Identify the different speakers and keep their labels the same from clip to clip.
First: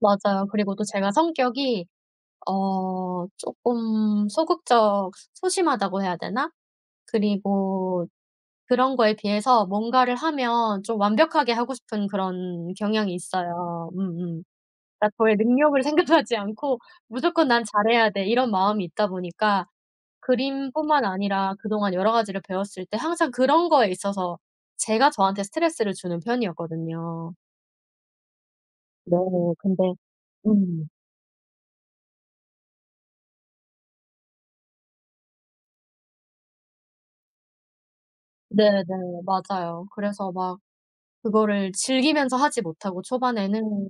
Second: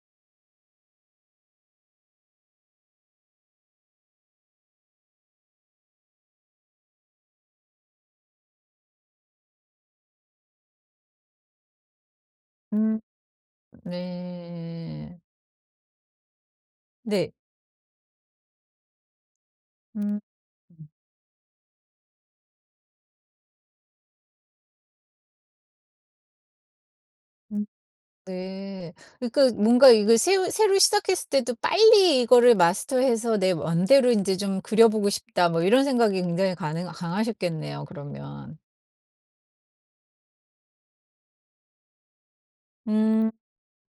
Speaker 1: 맞아요. 그리고 또 제가 성격이 어 쪼끔 소극적 소 소심하다고 해야 되나? 그리고 그런 거에 비해서 뭔가를 하면 좀 완벽하게 하고 싶은 그런
Speaker 2: 음.
Speaker 1: 경향이 있어요. 음음. 아
Speaker 2: 네.
Speaker 1: 저의 능력을 생각하지 않고
Speaker 2: 네.
Speaker 1: '무조건 난 잘해야 돼.' 이런 마음이 있다 보니까
Speaker 2: 음.
Speaker 1: 그림뿐만 아니라 그동안 여러 가지를 배웠을 때 항상 그런 거에 있어서 제가 저한테 스트레스를 주는 편이었거든요.
Speaker 2: 음 네.
Speaker 1: 네
Speaker 2: 그니까 뭔가
Speaker 1: 근데
Speaker 2: 이거 새로 새로
Speaker 1: 음.
Speaker 2: 시작했을 때도 빨리 이거를 마스터해서 '내 원대로 인제 좀 그려보고 싶다.' 뭐 이런 생각이 굉장히 가능아 강하셨겠네요 그러면.
Speaker 1: 네네 맞아요. 그래서 막 그거를 즐기면서 하지 못하고
Speaker 2: 음.
Speaker 1: 초반에는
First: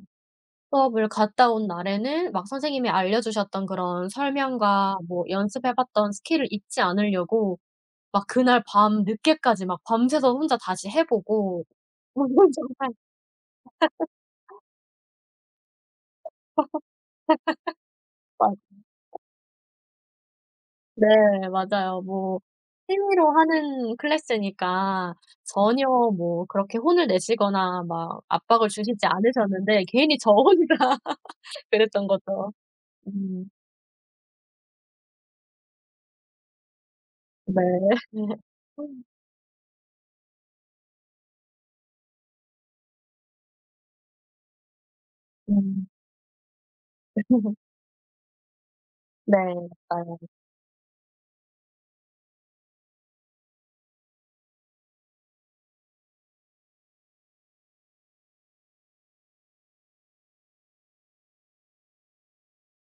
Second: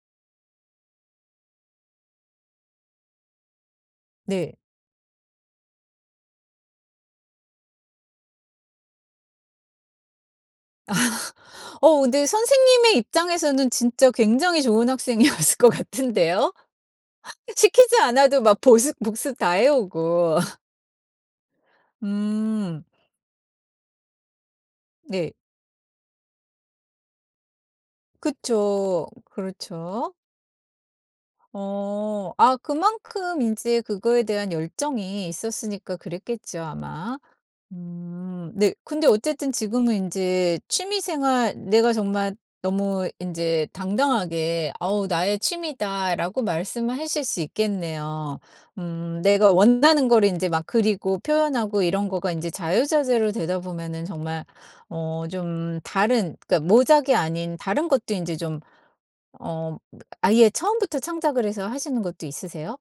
Speaker 1: 수업을 갔다 온 날에는 막 선생님이 알려 주셨던 그런
Speaker 2: 네.
Speaker 1: 설명과 뭐 연습해 봤던 스킬을 잊지 않으려고 막 그날 밤늦게까지 막 밤새서 혼자 다시 해 보고.
Speaker 2: 어 근데
Speaker 1: 저는 정말
Speaker 2: 선생님의 입장에서는 진짜 굉장히 좋은 학생이었을 것 같은데요. 시키지 않아도
Speaker 1: 아.
Speaker 2: 막 보습 복습 다 해 오고.
Speaker 1: 네 맞아요. 뭐
Speaker 2: 음.
Speaker 1: 취미로 하는 클래스니까
Speaker 2: 네.
Speaker 1: 전혀 뭐 그렇게 혼을 내시거나 막 압박을
Speaker 2: 그쵸.
Speaker 1: 주시지 않으셨는데
Speaker 2: 그렇죠.
Speaker 1: 괜히 저 혼자 그랬던
Speaker 2: 어.
Speaker 1: 거죠.
Speaker 2: 아 그만큼
Speaker 1: 음.
Speaker 2: 인제 그거에 대한 열정이 있었으니까 그랬겠죠 아마.
Speaker 1: 네. 네.
Speaker 2: 음 네 근데 어쨌든 지금은 인제 취미 생활 내가 정말 너무 인제 당당하게 "아우 나의
Speaker 1: 음.
Speaker 2: 취미다."라고 말씀을 하실 수 있겠네요. 음
Speaker 1: 네
Speaker 2: 내가 원하는
Speaker 1: 아.
Speaker 2: 거를 인제 막 그리고 표현하고 이런 거가 인제 자유자재로 되다 보면은 정말 어 좀 다른 그러니까 모작이 아닌 다른 것도 인제 좀 어 아예 처음부터 창작을 해서 하시는 것도 있으세요?